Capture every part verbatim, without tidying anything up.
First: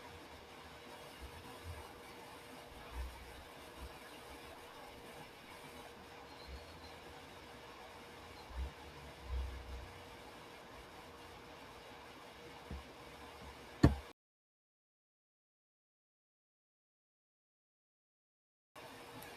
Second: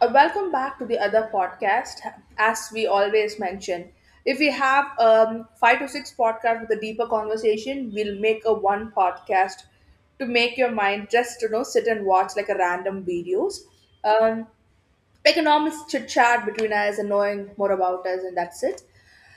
Uh, welcome back to the other podcast. As we always mention, if we have um, five to six podcasts with a deeper conversation, we'll make a one podcast to make your mind just you know sit and watch like a random videos. Um, Economics chit chat between us and knowing more about us, and that's it.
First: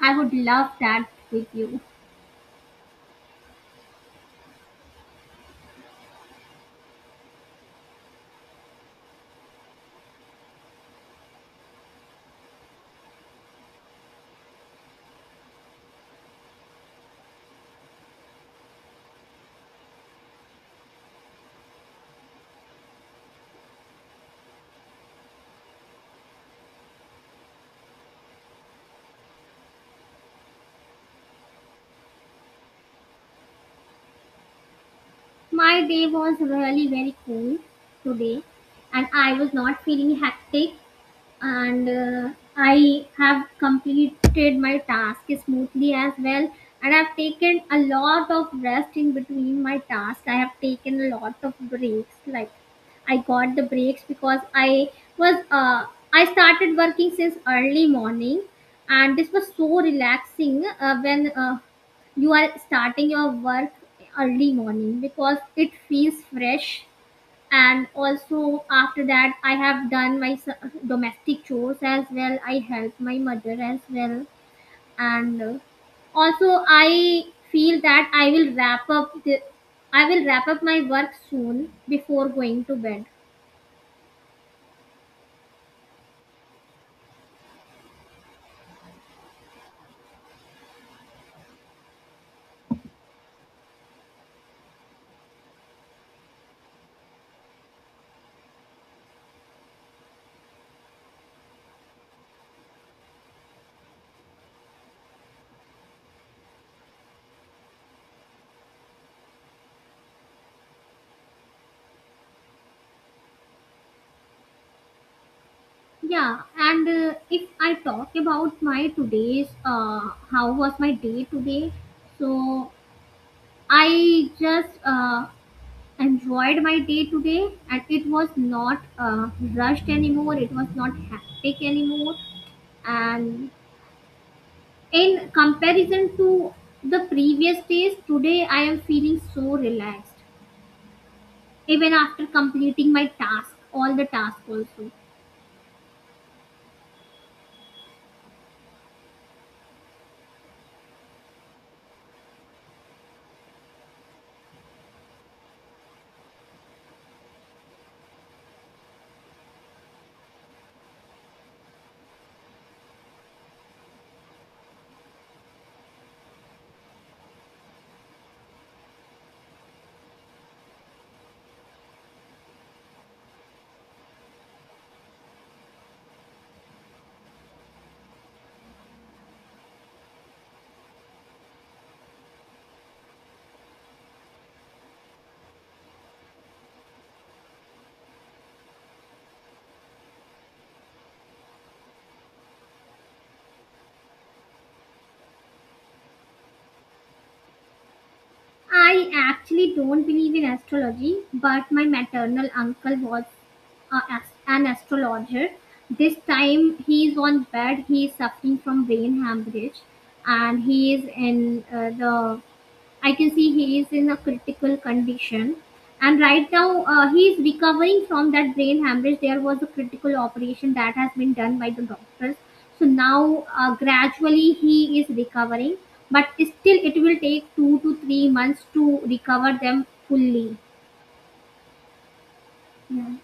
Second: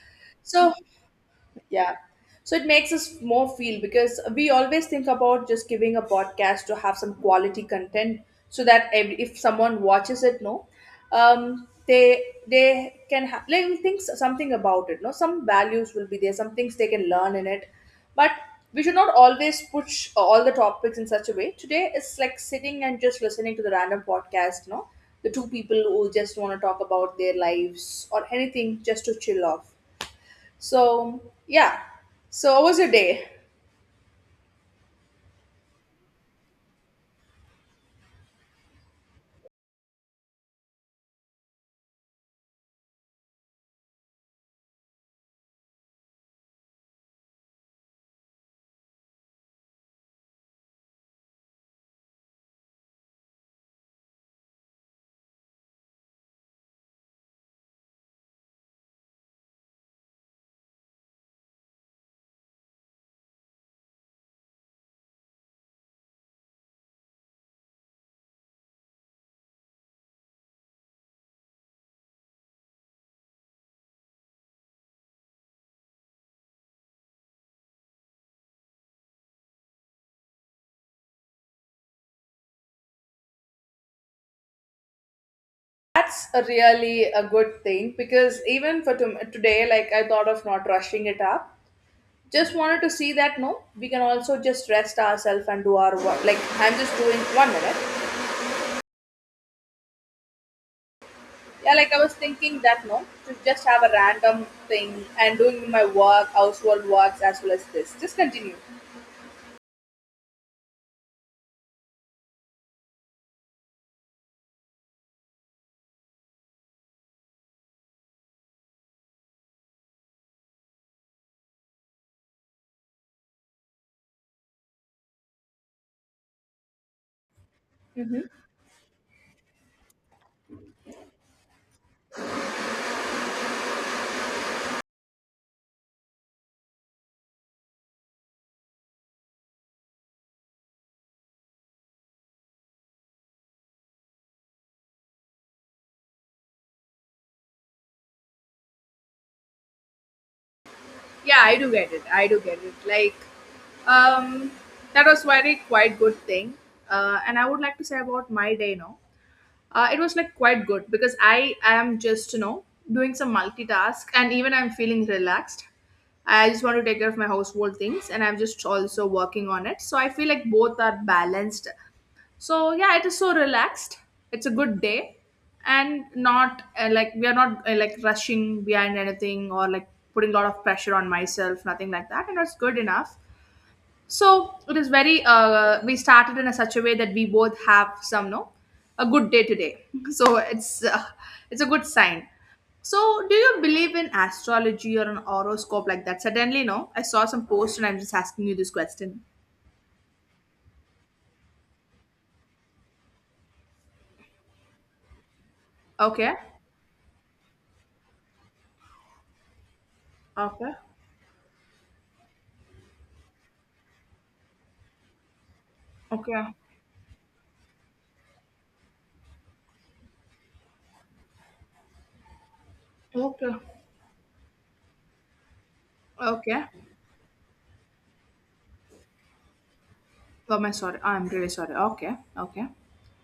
I would love So, that with you. yeah. So it makes us more feel because we always think about just giving a podcast to have some quality content so that ev- if someone watches it, no, um, they they can ha- like, we think something about it. No, some values will be there, some things they can learn in it, but we should not always push all the topics in such a way. Today it's like sitting and just listening to the random podcast. No, the two people who just want to talk about their lives or anything just to chill off. So, yeah. So, how was your day? My day was really very cool today, and I was not feeling hectic. And uh, I have completed my task smoothly as well. And I've taken a lot of rest in between my tasks. I have taken a lot of breaks. Like I got the breaks because I was uh, I started working since early morning, and this was so relaxing uh, when uh, you are starting your work early morning because it feels fresh. And also after that, I have done my s- domestic chores as well, I help my mother as well, and uh, also I feel that i will wrap up the I will wrap up my work soon before going to bed. That's a really a good thing because even for tom today, like, I thought of not rushing it up. Just wanted to see that no, we can also just rest ourselves and do our work. Like, I'm just doing one minute. Yeah, like I was thinking that no, to just have a random thing and doing my work, household works as well as this. Just continue. Yeah, and uh, if I talk about my today's uh, how was my day today, so I just uh, enjoyed my day today, and it Mm-hmm. was not uh, rushed anymore, it was not hectic anymore. And in comparison to the previous days, today I am feeling so relaxed, even after completing my task, all the tasks also. Yeah, I do get it, I do get it. Like, um that was very quite good thing. Uh, and I would like to say about my day now. Uh, it was like quite good because I am just you know doing some multitask, and even I'm feeling relaxed. I just want to take care of my household things and I'm just also working on it, so I feel like both are balanced. So yeah, it is so relaxed, it's a good day. And not uh, like, we are not uh, like rushing behind anything or like putting a lot of pressure on myself, nothing like that, and it's good enough. So it is very uh, we started in a such a way that we both have some, no, a good day today. So it's uh, it's a good sign. So do you believe in astrology or an horoscope like that? Suddenly, no, I saw some post and I'm just asking you this I question. actually don't believe in astrology, but my maternal uncle was a, as- an astrologer. This Okay. time he is on bed, he is suffering from brain hemorrhage, and Okay. he is in uh, the I can see he is in a critical condition. And right Okay. now, uh, he is recovering from that brain hemorrhage. There was a critical operation that has been done by the doctors. So now, Okay. uh, gradually, he is recovering. But Okay. still, it will take two to three months to recover them fully. Oh my, sorry. I'm really sorry. Okay. Okay. Yeah.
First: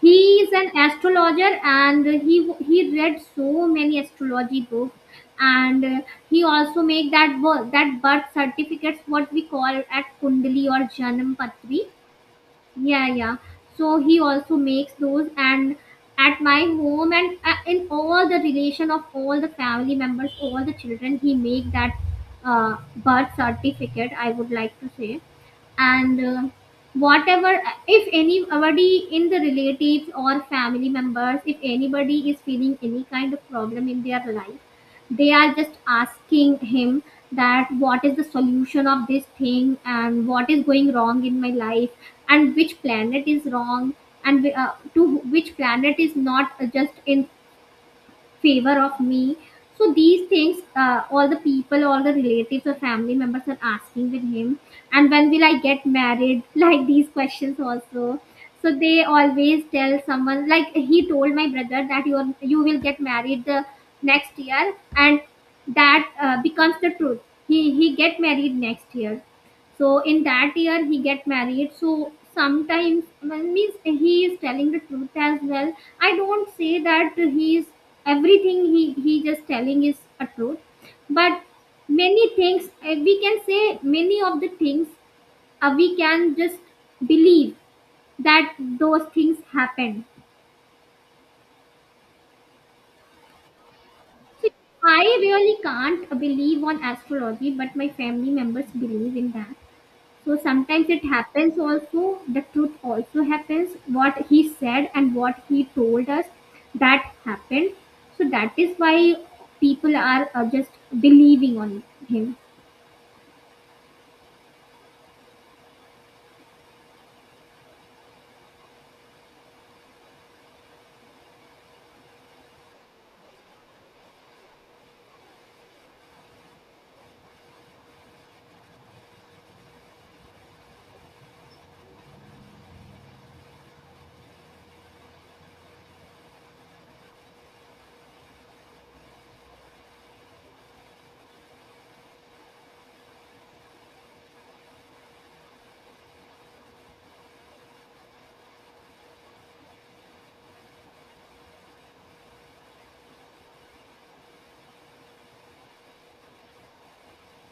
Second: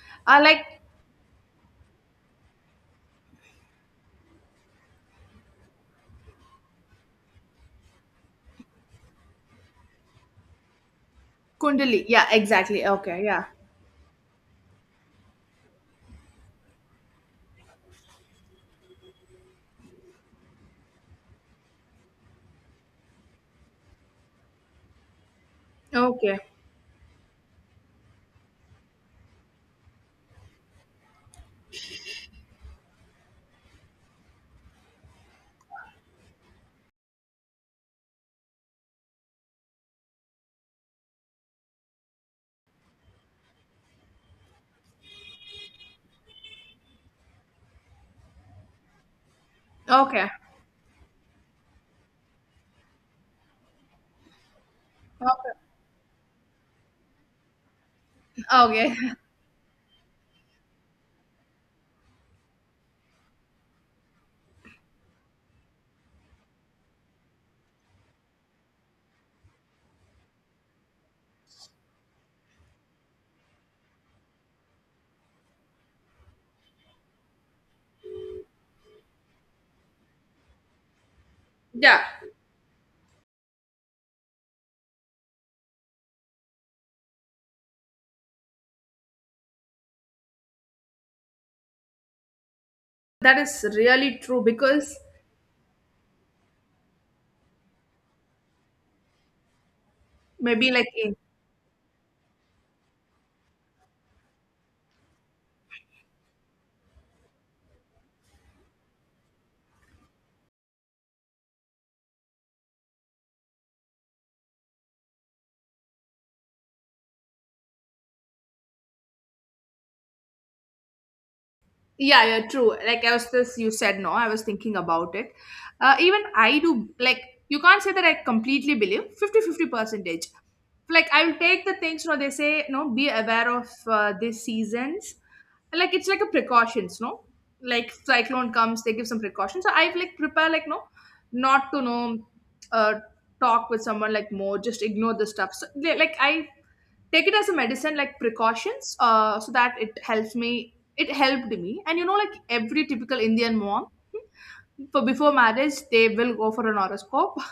He I is an like, astrologer, and he he read so many astrology books, and uh, he also make that birth, that birth certificates, what we call at kundali or janam patri. Kundali. Yeah, exactly. Yeah, Okay, yeah, yeah. so he also makes those, and at my home, and uh, in all the relation, of all the family members, all the children, he make that uh, birth certificate, I would like to say. and Okay. uh, whatever, if anybody in the relatives or family members, if anybody is feeling any kind of problem in their life, they are just asking him that what is the solution of this thing, and what is going wrong in my life, and which planet is wrong, and uh, to which planet is not just in favor of me. So these Okay. things, uh, all the people, all the relatives or family members are asking with him. And when will I Okay. get married? Like these questions also. So Okay. they always tell someone, like he told my brother that you are, you will get married the next year, and that uh, becomes the truth. He he get married next year, so in that year he get married. So sometimes, well, means he is telling the truth as well. I don't say that he is everything he he just telling is a truth, but Yeah. many things, uh, we can say, many of the things, uh, we can just believe that those things happen. That is really true So because, I really can't believe on astrology, but my family members believe in that. So maybe sometimes like it in, happens also, the truth also happens. What he said and what he told us, that happened. So that is why people are uh, just believing on him. yeah, yeah, true. Like, I was just, you said no, I was thinking about it. Uh, even I do like, you can't say that I completely believe fifty-fifty percentage. Like, I'll take the things, you know, they say no, be aware of uh, these seasons. Like, it's like a precautions, no. Like cyclone comes, they give some precautions, so I like prepare, like, no, not to know. uh, Talk with someone like more, just ignore the stuff so they- like, I take it as a medicine, like precautions, uh, so that it helps me, it helped me. And you know like every typical Indian mom, for, before marriage, they will go for an horoscope.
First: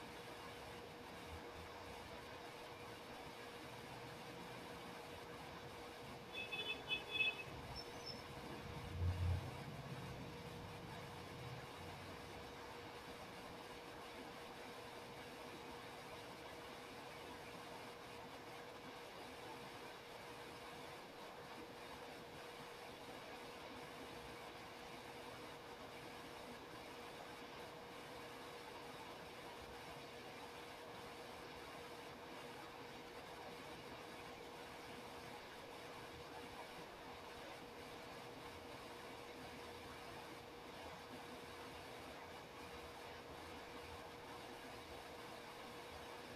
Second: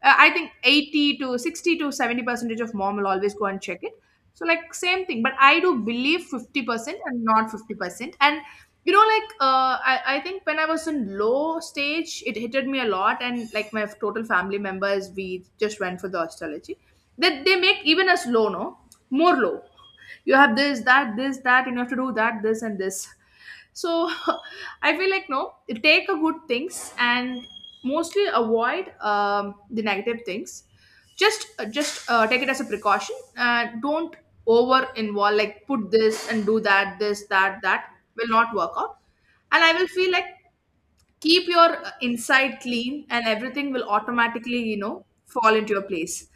Uh, I think eighty to sixty to seventy percentage of mom will always go and check it. So like same thing, but I do believe fifty percent and not fifty percent. And you know like uh, I, I think when I was in low stage, it hitted me a lot, and like my total family members, we just went for the astrology, that they make even us low, no, more low. You have this that this that, and you have to do that, this and this, so. I feel like, no, take a good things and mostly avoid um, the negative things. Just uh, just uh, take it as a precaution. Uh, don't over involve, like put this and do that, this that that will not work out. And I will feel like, keep your uh, inside clean, and everything will automatically you know fall into your place.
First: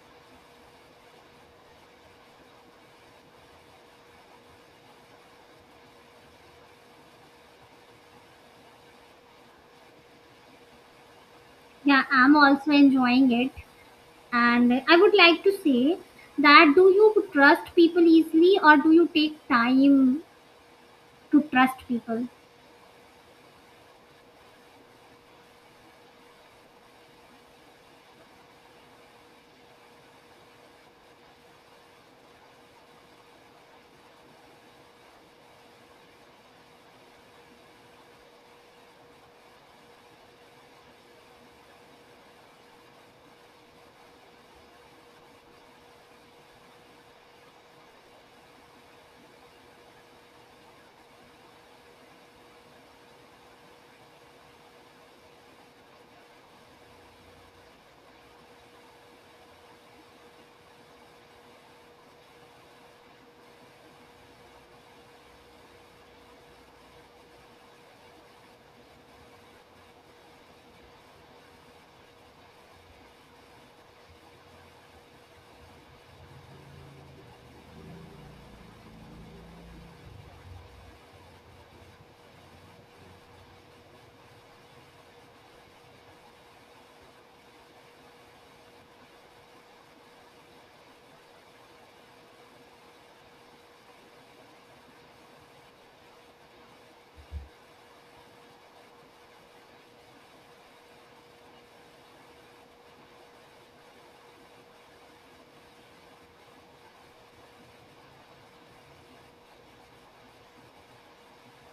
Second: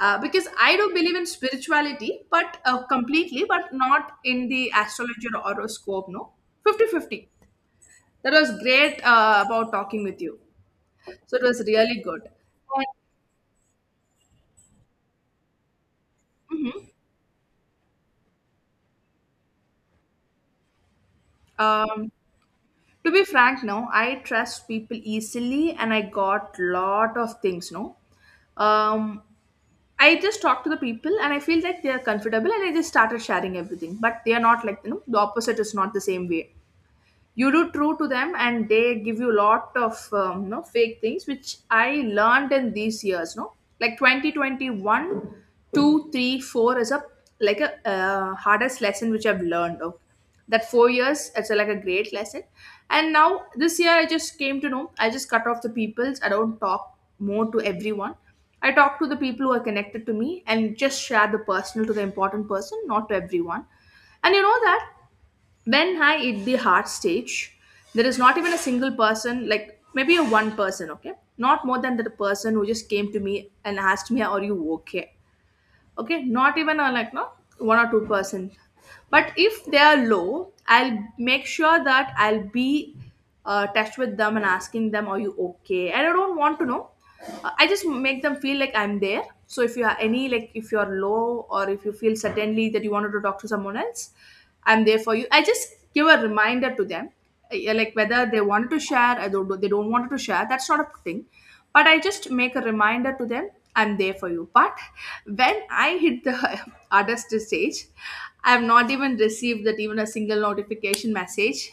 Uh, because I do believe in spirituality, but uh, completely, but not in the astrology or horoscope. No, fifty fifty. That was great uh, about talking with you. So it was really Yeah, good. I'm also And, enjoying it. And I would like to say that, mhm. do you trust people easily, or do you take time to trust um, people? to be frank, no, I trust people easily, and I got lot of things. No, um, I just talk to the people, and I feel like they are comfortable, and I just started sharing everything. But they are not like, you know the opposite is not the same way. You do true to them and they give you lot of um, no fake things which I learned in these years, no, like twenty twenty-one, two three, four is a, like a uh, hardest lesson which I've learned, okay? That four years it's a, like a great lesson. And now this year I just came to know, I just cut off the peoples, I don't talk more to everyone. I talk to the people who are connected to me, and just share the personal to the important person, not to everyone. And you know that when I hit the heart stage, there is not even a single person, like maybe a one person, okay? Not more than the person who just came to me and asked me, "Are you okay?" Okay, not even uh, like, no, one or two percent. But if they are low, I'll make sure that I'll be uh, touch with them and asking them, "Are you okay?" And I don't want to know. Uh, I just make them feel like I'm there. So if you are any, like if you're low, or if you feel suddenly that you wanted to talk to someone else, I'm there for you, I just give a reminder to them. Yeah, like whether they wanted to share or don't- they don't want to share, that's not a thing. But I just make a reminder to them, I'm there for you. But when I hit the artist stage, I have not even received that, even a single notification message.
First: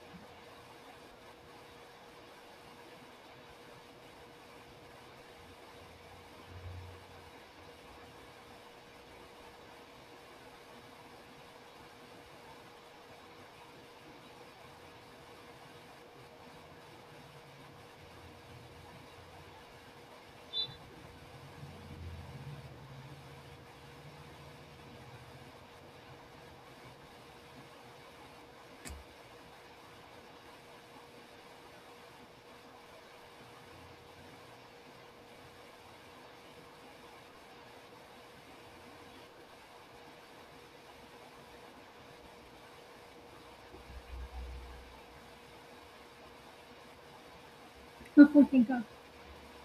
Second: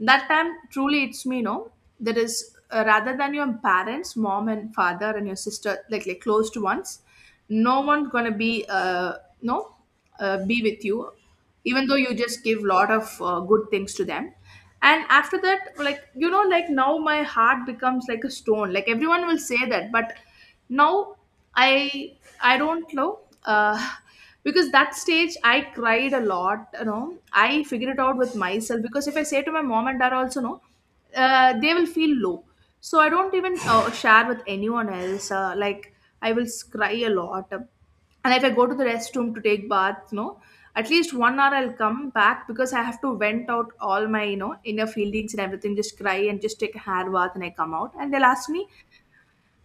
That time truly, it's me, no, there is uh, rather than your parents, mom and father and your sister, like like close to ones. No one gonna be uh no uh, be with you, even though you just give lot of uh, good things to them. And after that, like, you know like now my heart becomes like a stone, like everyone will say that, but now i i don't know. uh, because that stage I cried a lot, you know. I figured it out with myself, because if I say to my mom and dad also, no, uh, they will feel low. So I don't even uh, share with anyone else, uh, like, I will s- cry a lot. And if I go to the restroom to take bath, you know, at least one hour I'll come back, because I have to vent out all my you know inner feelings and everything, just cry and just take a hair bath, and I come out and they'll ask me,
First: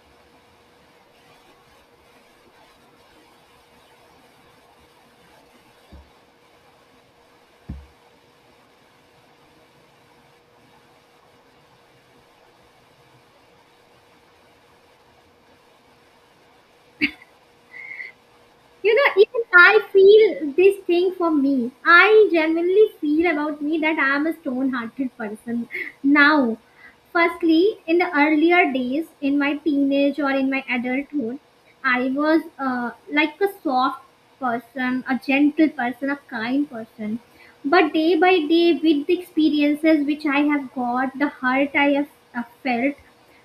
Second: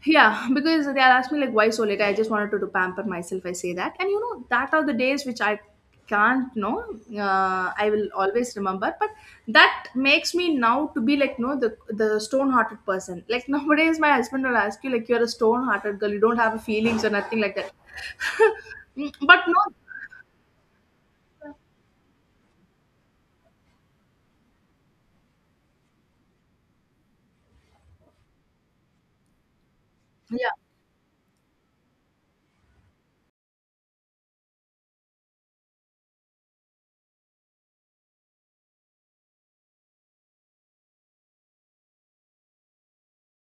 yeah, because they are asking me like, "Why so late? I just wanted to do pamper myself," I say that. And you know that are the days which I can't know. Uh, I will always remember, but that makes me now to be like, no, the the stone hearted person. Like, nowadays, my husband will ask you like, "You're a stone hearted girl, you don't have feelings or nothing like that." You know, Mm, but even no, I feel this thing for me, I genuinely feel about me that I am a stone hearted person now. Firstly, in the earlier days, in my teenage or in yeah, my adulthood, I was uh, like a soft person, a gentle person, a kind person. But day by day, with the experiences which I have got, the hurt I have uh, felt,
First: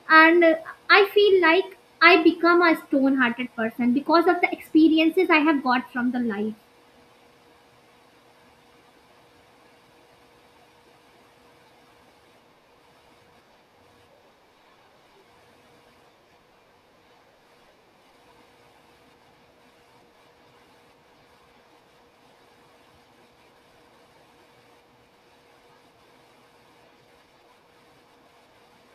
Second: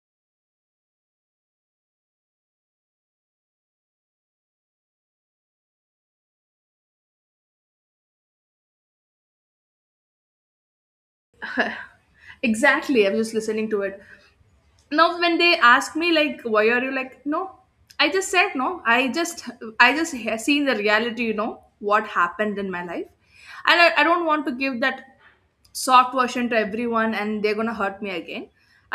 and uh, I feel like I become a stone hearted person because of the experiences I have got from the life. exactly. I'm just listening to it. Now when they ask me, like, why are you like no, I just said no. I just i just ha- seen the reality, you know what happened in my life. And I, I don't want to give that soft version to everyone, and they're gonna hurt me again.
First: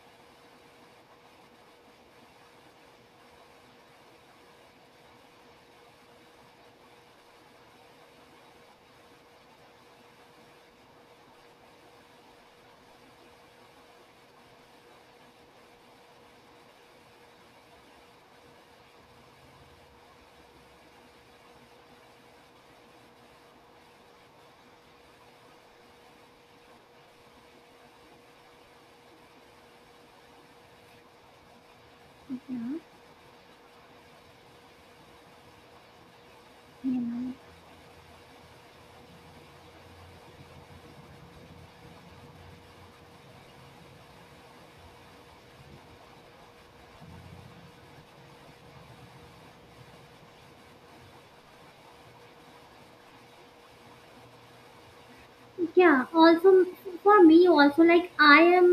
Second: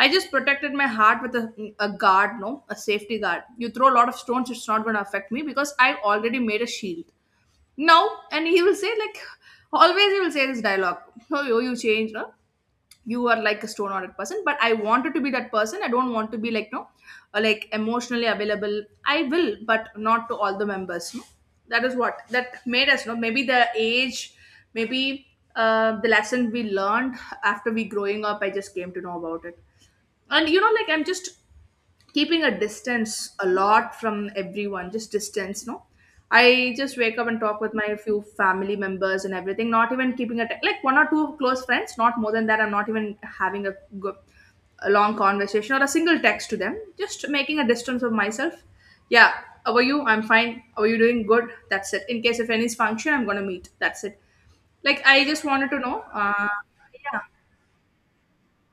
I just protected my heart with a, a guard, no, a safety guard. You throw a lot of stones, it's not gonna affect me because I already made a shield now. And he will say, like, always he will say this dialogue, oh, you, you change no. You are like a stone hearted person, but I wanted to be that person. I don't want to be like no, uh, like emotionally available I will, but not to all the members, no. That is what that made us. No, maybe the age, maybe uh, the lesson we learned. After we growing up, I just came to know about it. And you know like I'm just keeping a Yeah. distance a lot from everyone, just distance, no. I just wake up Yeah. and talk with my few family members and everything, not even keeping a like one or two close friends, not more than that. I'm not even having a good, a long conversation or a single text to them, just making a distance of myself. Yeah. How are you? I'm fine. How are you doing? Good, that's it. In case if any function, I'm gonna meet, that's it. Like, I just wanted to know. Yeah, uh, also Yeah, for me also, like I am,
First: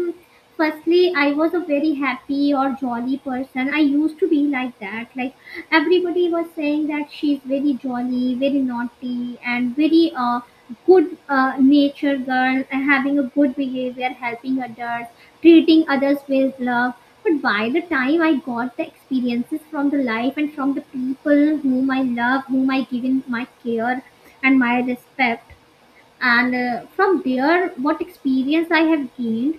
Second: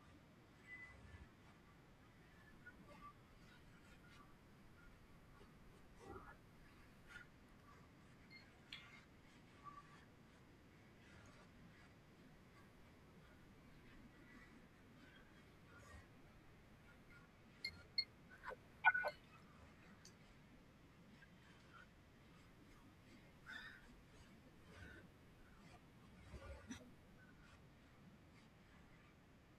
firstly I was a very happy or jolly person, I used to be like that. Like everybody was saying that she's very jolly, very naughty, and very uh, good uh, nature girl, and having a good behavior, helping others, treating others with love. But by the time I got the experiences from the life, and from the people whom I love, whom I give in my care and my respect, and uh, from there what experience I have gained,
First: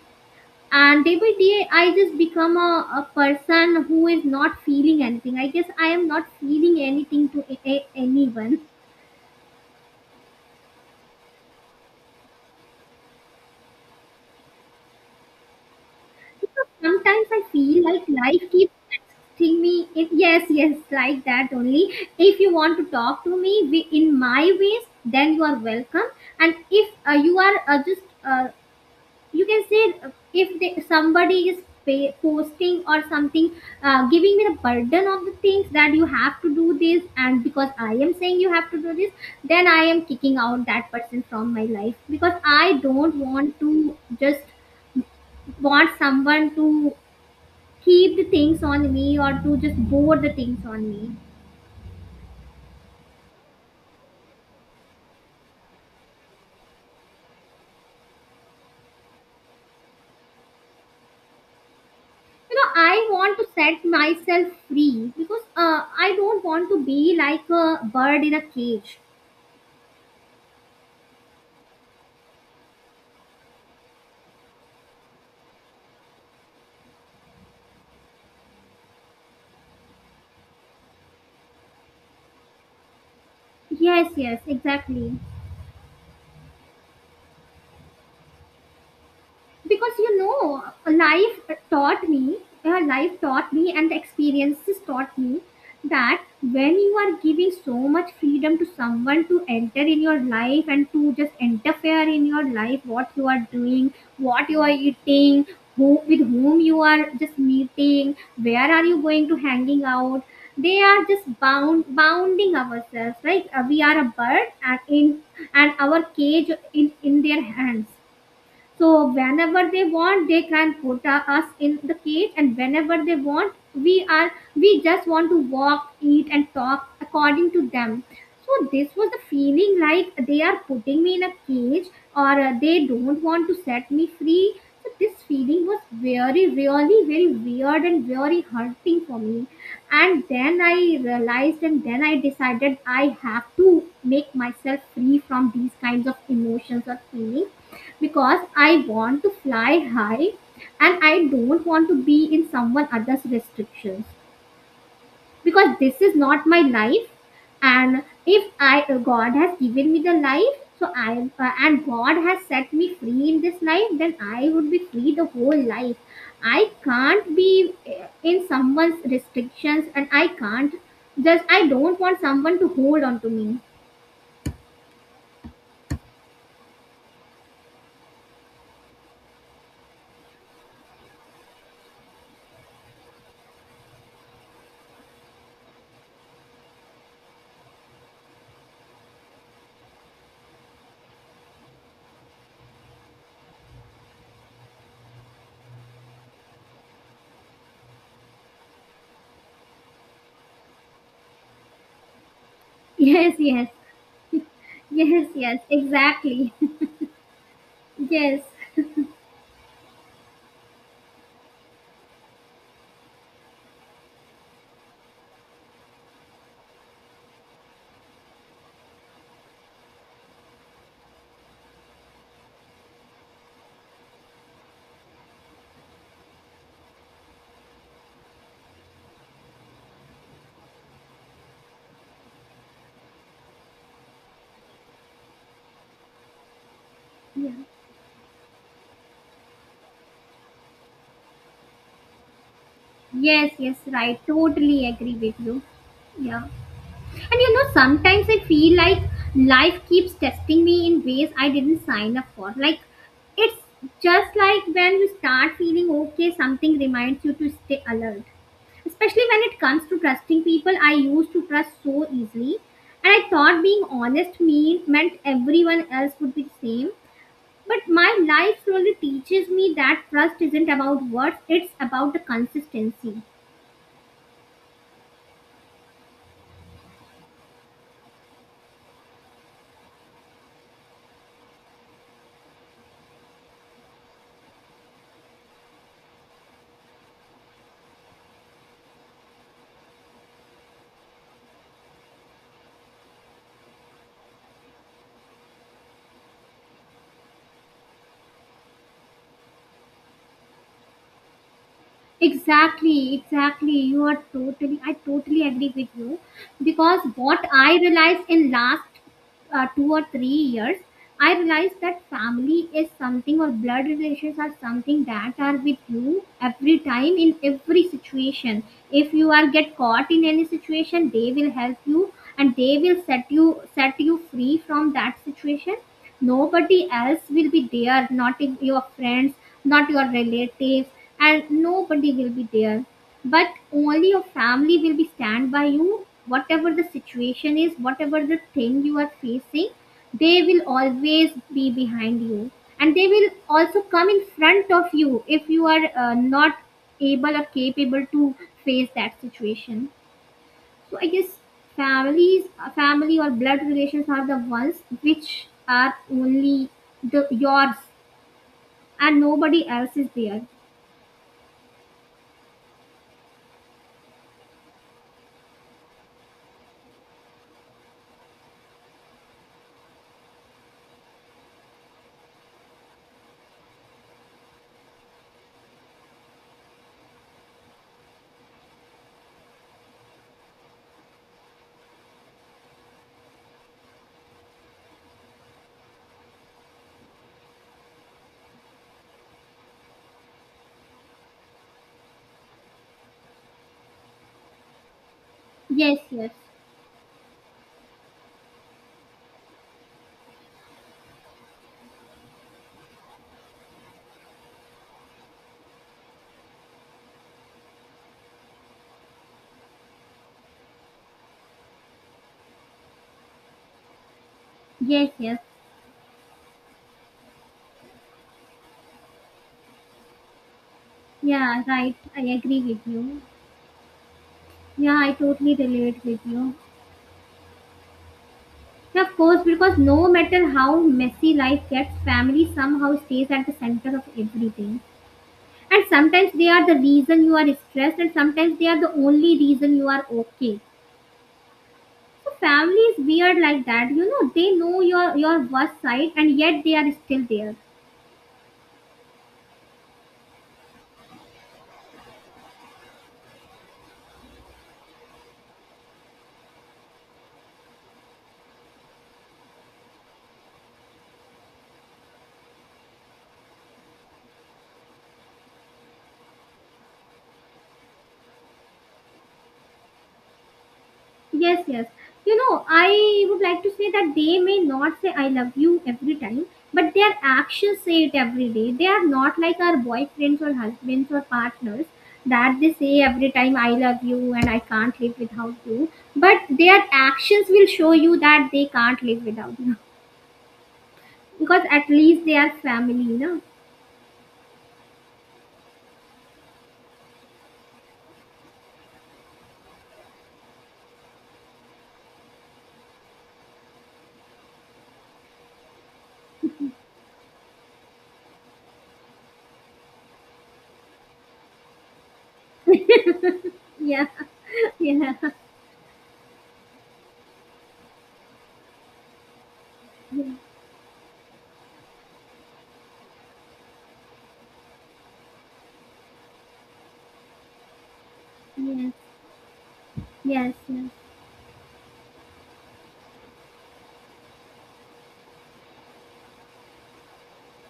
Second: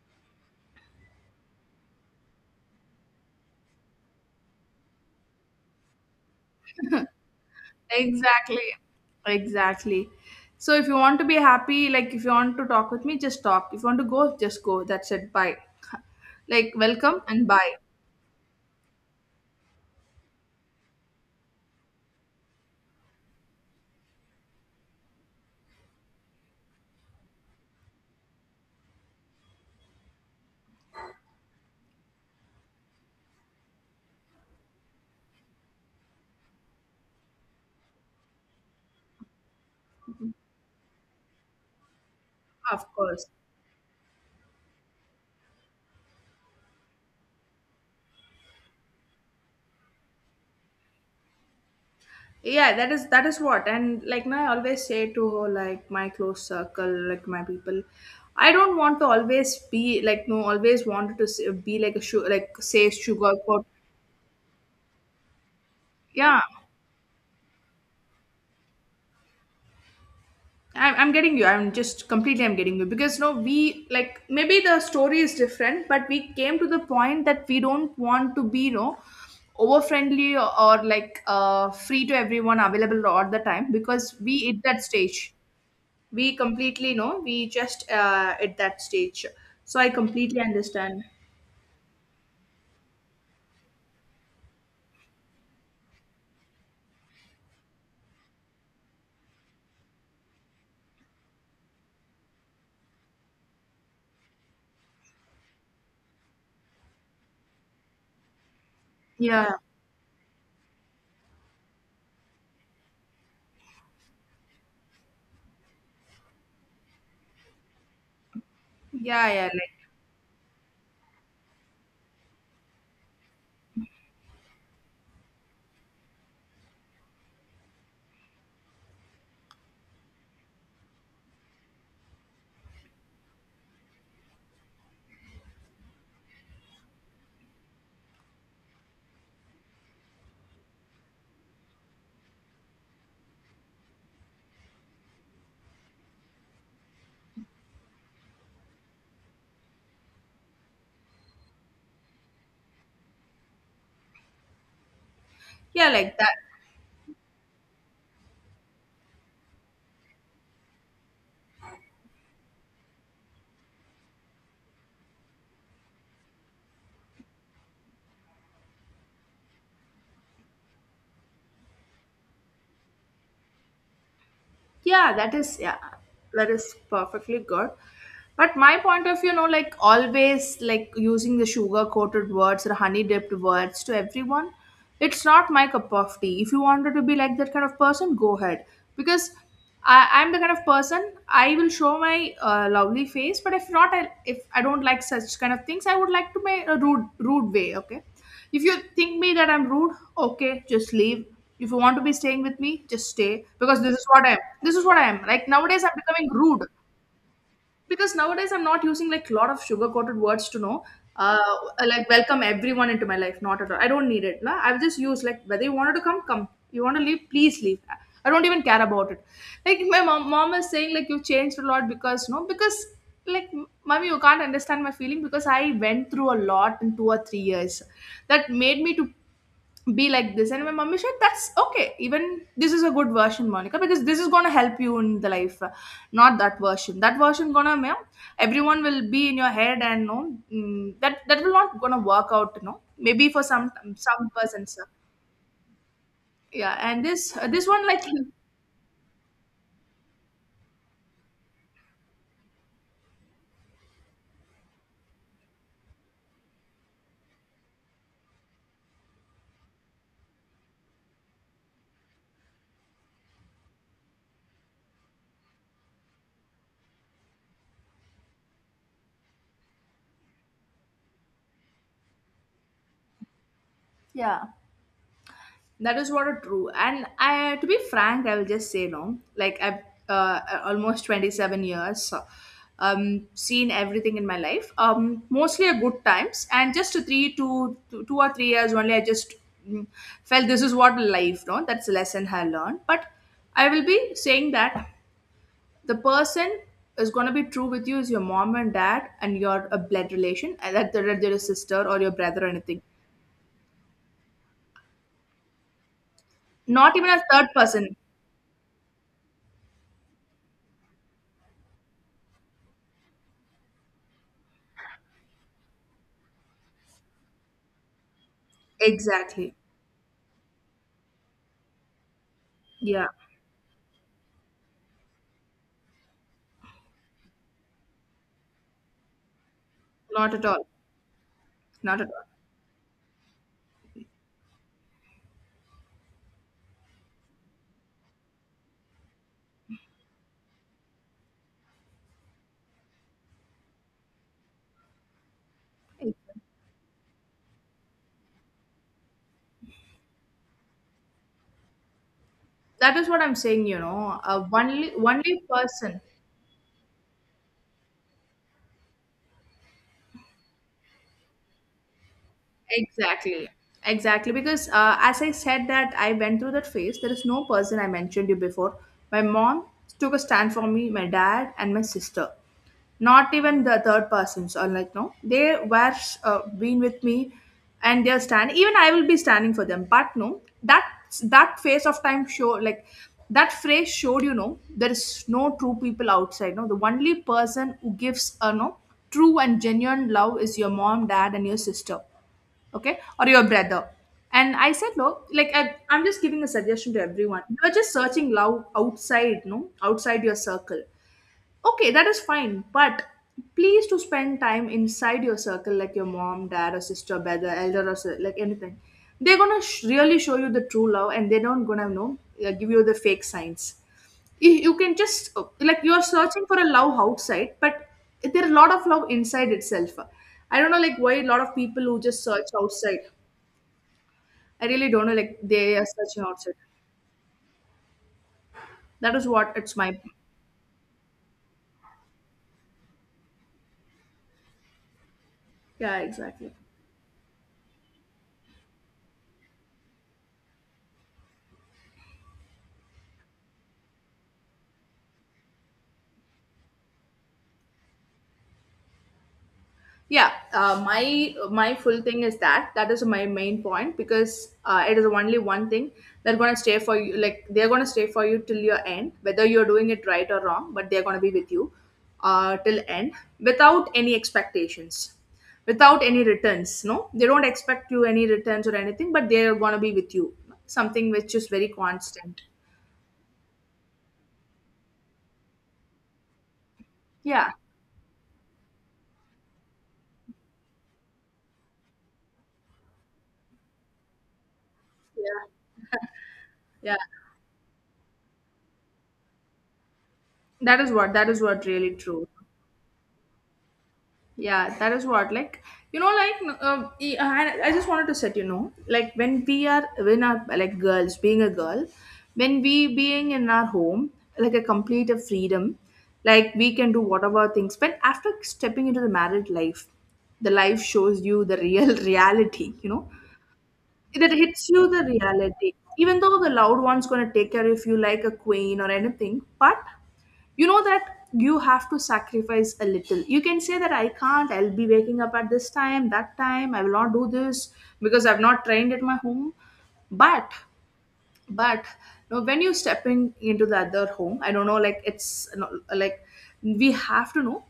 and day by day I just become a, a person who is not feeling anything, I guess I am not feeling anything to a- a- anyone. exactly. Exactly. So if you want to be happy, like if you want to talk with me, just talk. If you want to go, just go. That's it. Bye. Because Like, welcome sometimes I and bye. feel like life keeps texting me it, yes yes, like that only. If you want to talk to me wi- in my ways, then you are welcome. And if uh, you are uh, just uh, you can say, uh, if they, somebody is pay, posting or something, uh, giving me the burden of the things that you have to do this, and because I am saying you have to do this, then I am kicking out that person from my life, because I Of don't course. want to just want someone to keep the things on me, or to just bore the things on me. Yeah, that is that is what. And like now I always say to her, like my close circle, like my people, I don't want to always be like no, always wanted to s- be like a sugar, like You know, say I sugar want to coat. set myself free, because uh, I Yeah, don't want to be like a bird in a cage. I'm, I'm getting you. I'm just completely I'm getting you because no, we like, maybe the story is different, but we came to the point that we don't want to be no over friendly, or, or, like, uh, free to everyone, available all the time, Yes, because we yes, at that exactly. stage, we completely know, we just uh, at that stage. So I Because you know, completely understand. life taught me, uh, life taught me and the experiences taught me that when you are giving so much freedom to someone to enter in your life and to just interfere in your life, what you are doing, what you are eating, who, with whom you are just meeting, where are you going to Yeah, hanging out, they are just bound bounding ourselves, right? Uh, we are a bird, and in and our cage in in their hands. So yeah, yeah. whenever Like, they want, they can put uh, us in the cage, and whenever they want, we are we just want to walk, eat, and talk according to them. So this was the feeling, like they are putting me in a cage, or uh, they don't want to set me free. So this feeling was very, really, very weird and very hurting for me. And then I realized, and then I decided I have to make myself free from these kinds of emotions or feelings, because I want to fly high, and I don't want to be in someone else's restrictions, because yeah, this is like that. not my life. And if I God has given me the life, so I uh, and God has set me free in this life, then I would be free the whole life. I can't be uh, in someone's restrictions, and I can't just I don't want someone to hold on to me. Yeah, that is, yeah, that is perfectly good. But my point of view, no, like always like using the sugar coated words or honey dipped words to everyone, it's not my cup of tea. If you wanted to be like that kind of person, go ahead. Because I, i'm the kind of person, I will show my uh, lovely face, but if not, I, if I don't like such kind of things, I would like to my a rude, rude way, okay? If you think me that I'm rude, okay, just leave. If you want to be staying with me, just yes stay yes because this is what I am. This is what I am. yes Like yes nowadays, I'm becoming exactly. rude because Yes. nowadays I'm not using like a lot of sugar coated words, to know. Uh, like welcome everyone into my life. Not at all. I don't need it. No, I've just used like whether you wanted to come, come. You want to leave, please leave. I don't even care about it. Like my mom, mom is saying like you changed a lot, because no, because like mommy, you can't understand my feeling because I went through a lot in two or three years that made me to be like this. And my mummy said that's okay, even this is a good version, Monica, because this is going to help you in the life. Not that version. That version Yeah. gonna, ma'am, everyone will be in your head. And no, mm, that that will not gonna work out, you know maybe for Yes, some yes, right. some persons. Totally agree with you. Yeah. Yeah, and this And you this know, one, like, sometimes I feel like life keeps testing me in ways I didn't sign up for. Like, it's just like when you start feeling okay, something reminds you to stay alert. Especially when it comes to trusting people I used to trust so easily. And I thought being honest mean, meant everyone else would be the same. But my life slowly teaches me that trust isn't about words, it's about the consistency. yeah. That is what are true. And I, to be frank, I will just say no. Like I've uh, almost twenty seven years, so, um, seen everything in my life. Um, mostly a good times, and just a three two, two, two or three years only. I just mm, felt this is what life. No, that's a lesson I learned. But I will be saying that the person is going to be true with you is your mom and dad and your a blood relation, and that they're your sister or your brother or anything. Exactly, exactly. You are totally, I totally agree with you. Not Because even a what third I person. realized in last uh, two or three years, I realized that family is something, or blood relations are something that are with you every time in every situation. If you are Exactly. get caught in any situation, they will help you, and they will Yeah. set you set you free from that situation. Nobody else will be there, not if your friends, not your Not at all. relatives, and Not at nobody all. will be there. But only your family will be stand by you, whatever the situation is, whatever the thing you are facing, they will always be behind you. And they will also come in front of you if you are uh, not able or capable to face that situation. So I guess families, uh, That is family what or I'm blood saying, you relations know. are the Uh, ones only, only which are person. only the yours, and nobody else is there. Exactly. Exactly. Because uh, as I said that I went through that phase, there is no person I mentioned you before. My mom took a stand for me, my dad, and my sister. Not even the third persons, or like, no, they were, uh, been with me, and they're standing, even I will be standing for them. But no, that that phase of time show, like that phrase showed, you know there is no true people outside, no, the only person who gives a no true and genuine love is your mom, dad, and your sister. Okay, or your brother. And I said, no, like I, Yes, i'm just yes, giving a suggestion to everyone. You're just searching love outside, no, outside your circle. Okay, that is fine, but please to spend time inside your circle, like your mom, dad, or sister, brother, elder, or si- like anything. They're gonna sh- really show you the true love, and they don't gonna know uh, give you the fake signs. You, you can yes, just yes. uh, like, you're searching for a love outside, but there are a lot of love inside itself. I don't know like why a lot of Yeah, people right. who I just search agree with outside. you. I really Yeah, don't I know like totally they are relate with searching you. outside. Yeah, That of is course, what because it's my, no matter how messy life gets, family somehow stays at the center of everything. And yeah, sometimes they exactly. are the reason you are stressed, and sometimes they are the only reason you are okay. So family is weird like that. You know, they know your your worst side, and yet they are still there. Yeah, uh, my my full thing is that that is my main point because uh, it is only one thing. They're gonna stay for you, like they're gonna stay for you till your end, whether you're doing it right or wrong, but they're gonna be with you uh, till end, without any expectations, without any returns, no, they don't expect you any returns or anything, but they're gonna be with you, something which is Yes, very yes. You constant. know, I would like to say that they may not say I love you every time, but their Yeah, actions say it every day. They are not like our boyfriends or husbands or partners that they say every time I love you and I can't live yeah, without you. But their yeah, actions will show you that they can't live without you. that is what that is Because what at really least true. they are family, you know. Yeah, that is what, like, you know, like, n- uh, e, I I just wanted to set, you know, like when we are when our, like, girls being a girl, when we being in our home, like a complete of freedom, like we can do whatever things. But after stepping into the married life, the life shows you the real reality, you know. Yeah, yeah, That hits you, the yes, reality. Even though the loud one's going to take care of you like a queen or anything, but you know that you have to sacrifice a little. You can say that I can't, I'll be waking up at this time, that time I will not do this because I've not yes, trained at my home. but yes. but no, when you stepping into the other home, I don't know, like, it's no, like we have to know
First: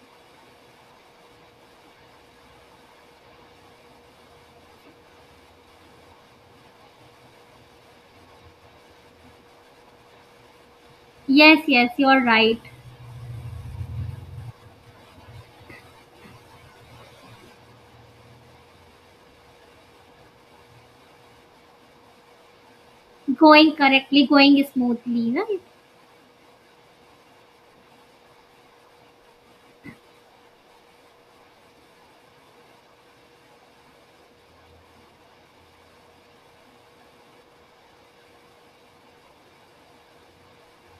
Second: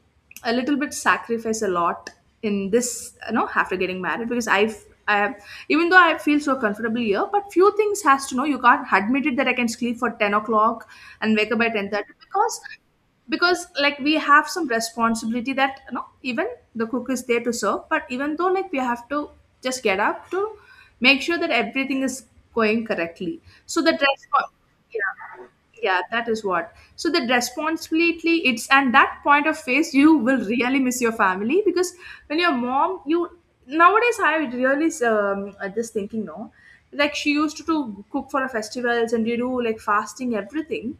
a little bit, sacrifice a lot in this you know after getting married, because i've I even though I feel so comfortable here, but few things has to know. You can't admit it that I can sleep for ten o'clock and wake up Yes, by yes, ten thirty, you're right. because because like we have some responsibility that, you know even the cook is there to serve, but even though like we have to just get up to make sure that everything is going correctly. Going So the correctly, respon going smoothly, no? yeah, yeah. That is what, so the responsibility it's. And that point of phase, you will really miss your family. Because when your mom you nowadays I really um, uh, just thinking no, like she used to do- cook for our festivals, and you do like fasting, everything.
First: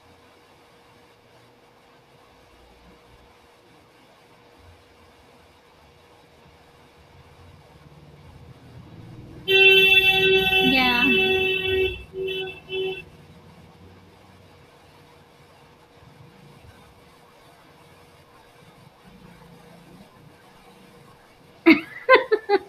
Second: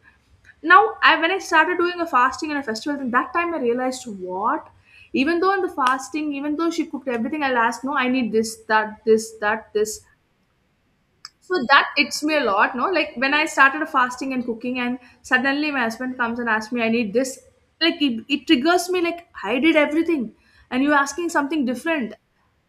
Now I When I started doing a fasting and a festival, then that time I realized what, even though in the fasting, even though she cooked everything, I'll ask, no, I need this, that, this, that, this. So Yeah. that hits me a lot, no? Like when I started fasting and cooking, and suddenly my husband comes and asks me, I need this. Like it, it triggers me, like I did everything, and you're asking something different.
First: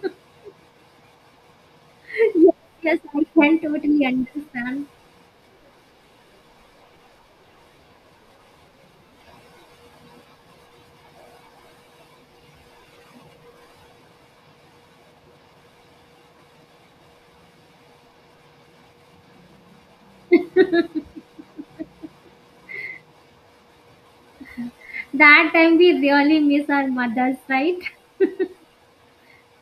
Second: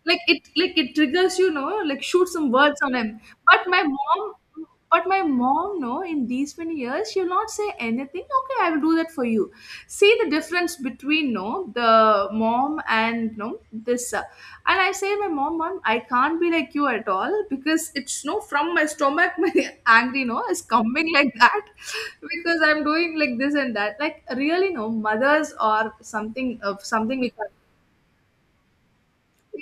Like it, like it triggers you, know, like shoot some Yes, words on yes, him. I can But my totally mom, understand. but my mom, no, in these many years, she'll not say anything. Okay, I will do that for you. See the difference between no the mom and no this, uh, and I say to my mom, Mom, I can't be like you at all because it's no from my stomach, my angry no is coming like that, because I'm doing like this and that. Like really, no That mothers time or we really something miss of our something we mothers, can. right?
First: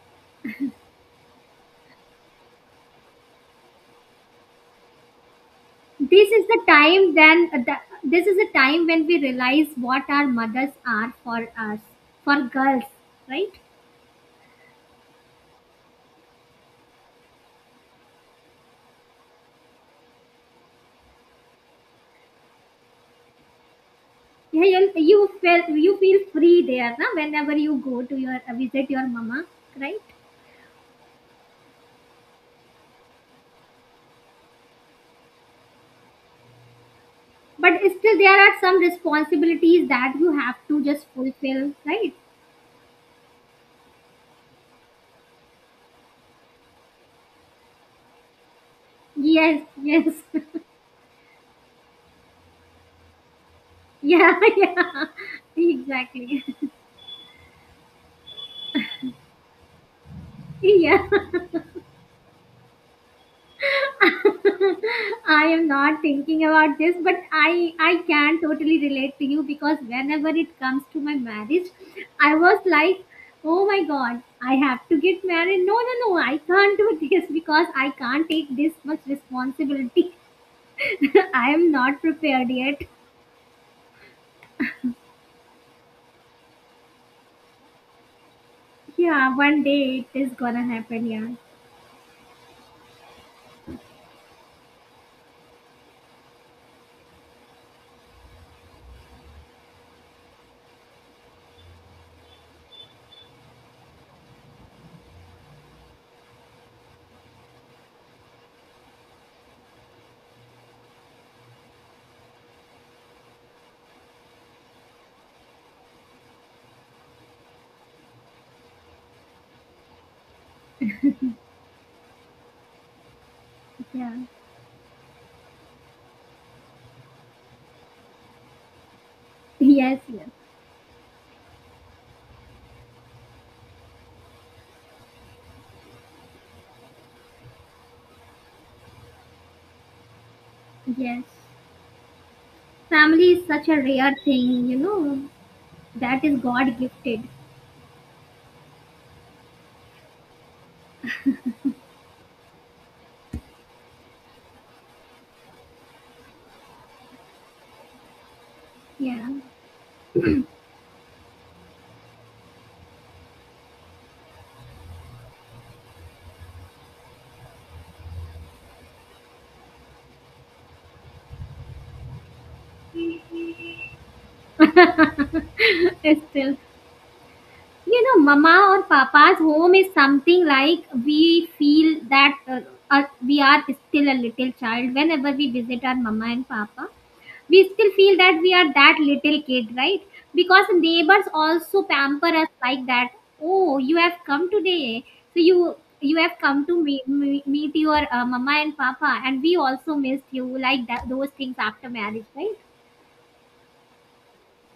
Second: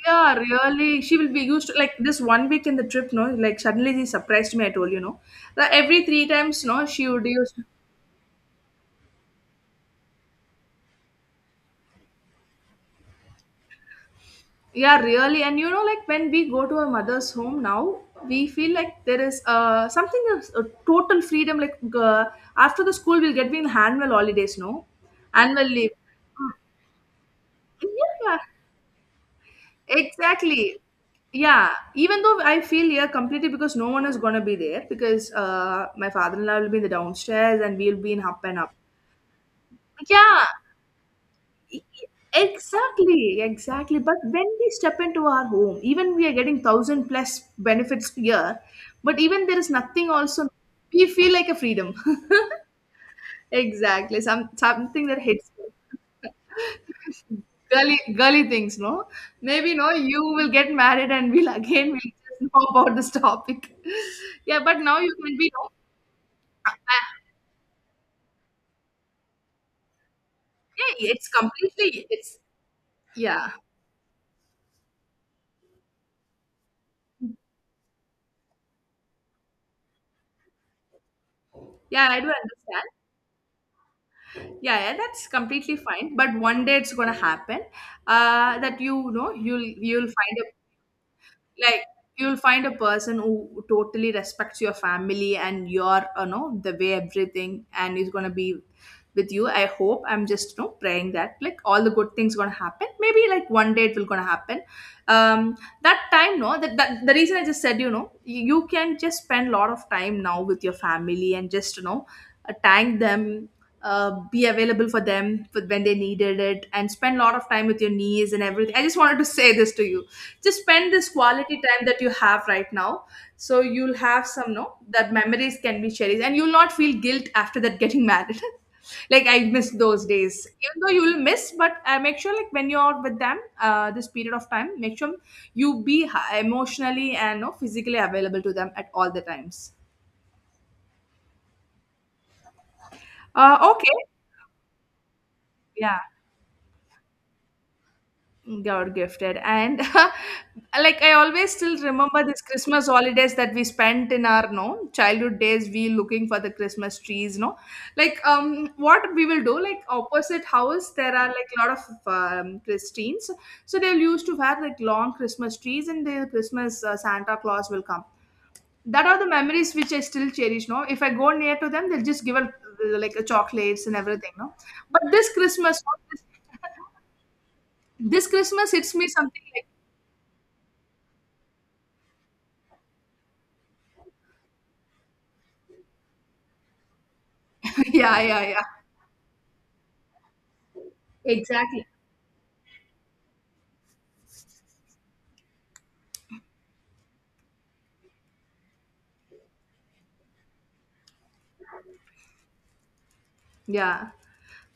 Yeah, really, she will be used to like this one week in the trip. No, like suddenly she surprised me. I told you, no, like every three This is the times, no, she time would then use. the, this is the time when we realize what our mothers are for us, for girls, right? Yeah, really. And you know, like when we go to our mother's home now, we feel like there is uh, something of a total freedom. Like uh, after the school, we'll get we in annual holidays, Yeah, no? you, you Annual feel leave. you feel Mm, free there, na? Whenever you go to your yeah, uh, visit your mama, right? exactly. Yeah, even though I feel here completely because no one is gonna be there because uh, my father-in-law will be in the downstairs and But we'll be still, in there up and are up. some responsibilities that you Yeah, have to just fulfill, E, right? exactly, exactly. But when we step into our home, even we are getting thousand plus benefits here, but even there Yes, is yes. nothing also, we feel like a freedom. Exactly, Yeah, some yeah, something that hits exactly. you. Girly girly things, no? Maybe no, you will get Yeah, married and we'll again we'll just know about this topic. Yeah, but now you can I be no. am not thinking uh, about this, uh, but I I can totally relate to you because whenever it comes to Yeah, my it's marriage, completely I it's was like, yeah. oh my god, I have to get married. No, no, no, I can't do this because I can't take this much responsibility. I am not Yeah, I do prepared yet. understand. yeah yeah that's completely fine, but one day it's gonna happen, uh that you know Yeah, you'll one day you'll it is find a gonna happen. Yeah, like you'll find a person who totally respects your family and your, you know the way everything, and is gonna be with you. I hope, I'm just you know praying that, like, all the good things gonna happen. Maybe, like, one day it will gonna happen. um that time, no that, that the reason I just said, you know, you, you can just spend a lot of time now with your family and just, you know uh, thank them, uh, be available for them for when they needed it, and spend a lot of time with your niece and everything. I just wanted to say this to you. Just spend this quality time that you have right now, so you'll yeah, have some, no that memories can be cherished, and you'll not feel guilt after that getting married. Like, I miss yes, those yes, days. Even though you will miss, but uh, make sure, like, when you're with them, uh, this period of time, make sure you be h- emotionally and, you know, physically available to them at all the times. yes. Family is uh, such a Okay. rare thing, you know. Yeah. That is God gifted. God gifted. And like, I always still remember this Christmas holidays that we spent in our, no, childhood days, we looking for the Christmas trees, no. Like, um what we Yeah. will do, like, opposite house there are like a lot of um, Christines. So they'll used to have like long Christmas trees, and the Christmas uh, Santa Claus will come. That are the memories which I still cherish, no. If I go near to them, they'll just give a, like, a chocolates and everything, no. But this Christmas, Still, no, you know, this mama Christmas or hits me papa's something like. home is something like we feel that uh, uh, we are still a little child. Whenever we visit our mama and papa, we still feel Yeah, that yeah, we yeah, are that little kid, right? Because neighbors also exactly, pamper us like that. Oh, you have come today. So you you have come to meet, meet your uh, mama and papa and we also missed you like that, those things after marriage, right? yeah,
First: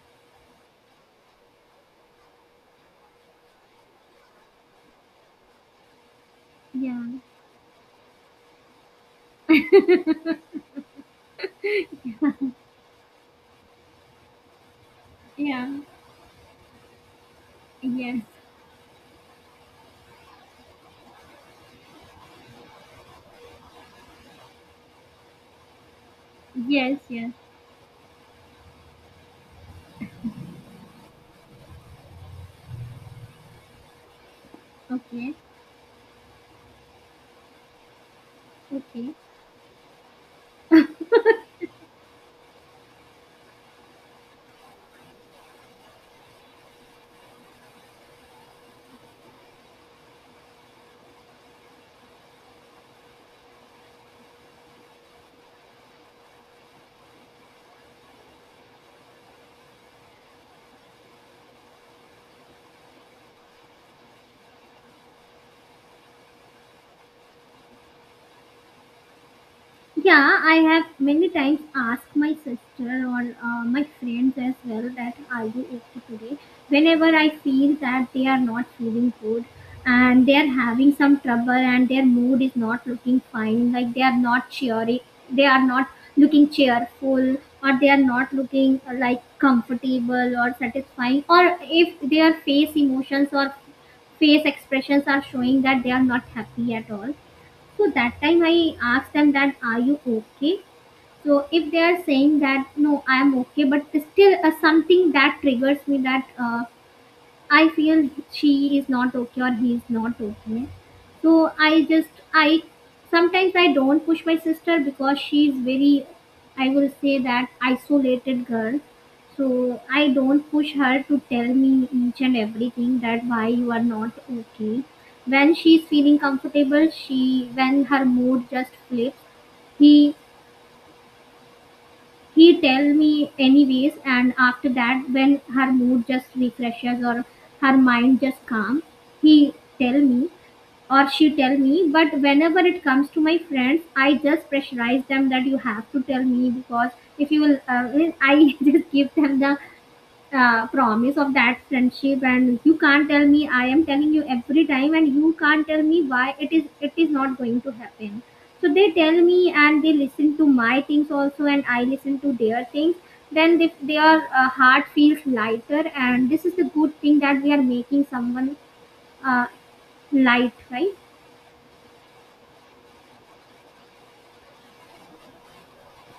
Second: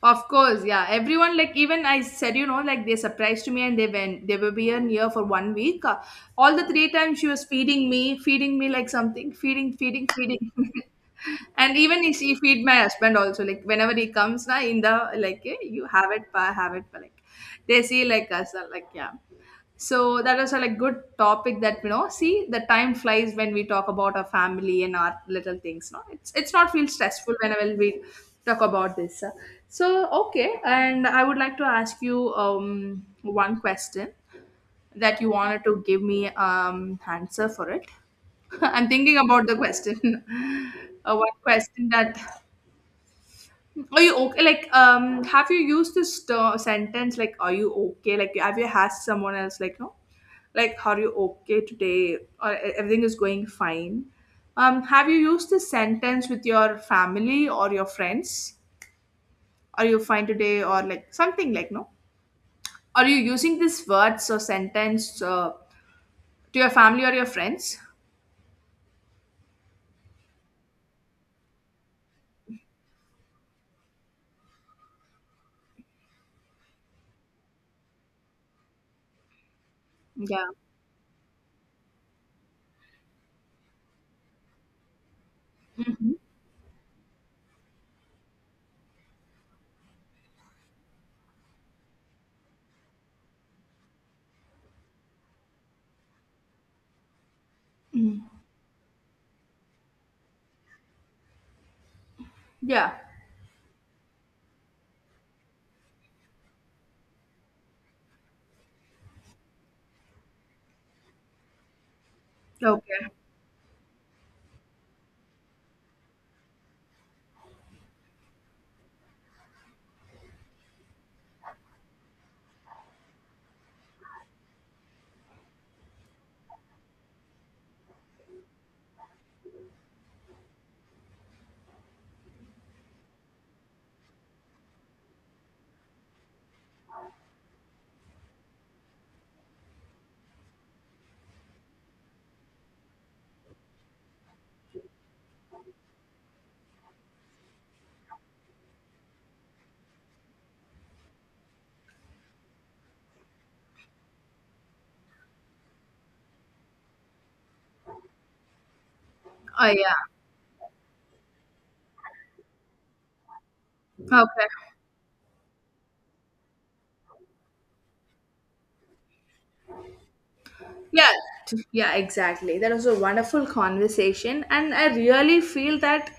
of course, yeah, everyone. Like, even I said, you know, like, they surprised me, and they went, they were here here for one week. Uh, all the three Yeah, times, she was feeding me feeding me like something, feeding feeding feeding. And even if she feed my husband also, like, whenever he comes now in the like, eh, yeah, you have it, pa, have it pa like, they see yes, like us, uh, like, yeah. So that was a like good topic, that you know. See, the time flies when we talk about our family and our little things, no. It's it's not feel yes, yes. stressful whenever we talk about this. So okay, and I would like to ask you um one question that you Okay, wanted to give me um answer for it. I'm okay. thinking about the question. Uh, one question that, are you okay? Like, um, have you used this ter- sentence like, "Are you okay?" Like, have you asked someone else like, "No, like, are you okay today?" Or, "E- Everything is going fine." Um, have you used this sentence with your family or your friends? Are you fine today? Or like something like, no? Are you using these words or sentence uh, to your family or your friends? Yeah, I have many times asked my sister or uh, my friends as well that are you okay today? Whenever I feel that they are not feeling good and they are Yeah. having some trouble and their mood is not looking fine, like they are not cheery, they are not looking cheerful or they are not looking uh, like comfortable or satisfying, or if their face emotions or face expressions are showing that they are not happy at all, so that time I asked them that are you okay? So if they are saying that Yeah. no, I am okay, but still uh, something that triggers me that uh, I feel she is not okay or he is not okay. So I just I Okay. sometimes I don't push my sister because she is very, I will say that, isolated girl. So I don't push her to tell me each and everything that why you are not okay. When she's feeling comfortable, she when her mood just flips, he he tell me anyways, and after that when her mood just refreshes or her mind just calm, he tell me or she tell me. But whenever it comes to my friends, I just pressurize them that you have to tell me because if you will, uh, I just give them the uh, promise of that friendship, and you can't tell me. I am telling you every time and you can't tell me why. It is, it is not going to happen. So they tell me Oh and they yeah. listen to my things also, and I listen to their things. Then they, their uh, Okay. heart feels lighter, and this is the good thing that we are making someone uh, light, right? Yeah, yeah, exactly. That was a wonderful conversation, and I really feel that,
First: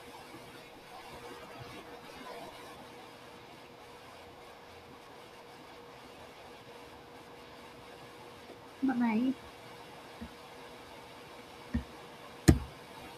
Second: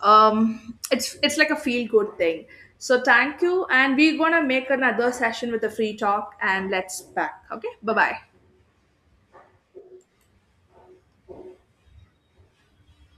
um, it's it's like a feel good thing. So thank you, and we're gonna make another session with a free talk, and let's back. Okay, bye bye. Bye bye.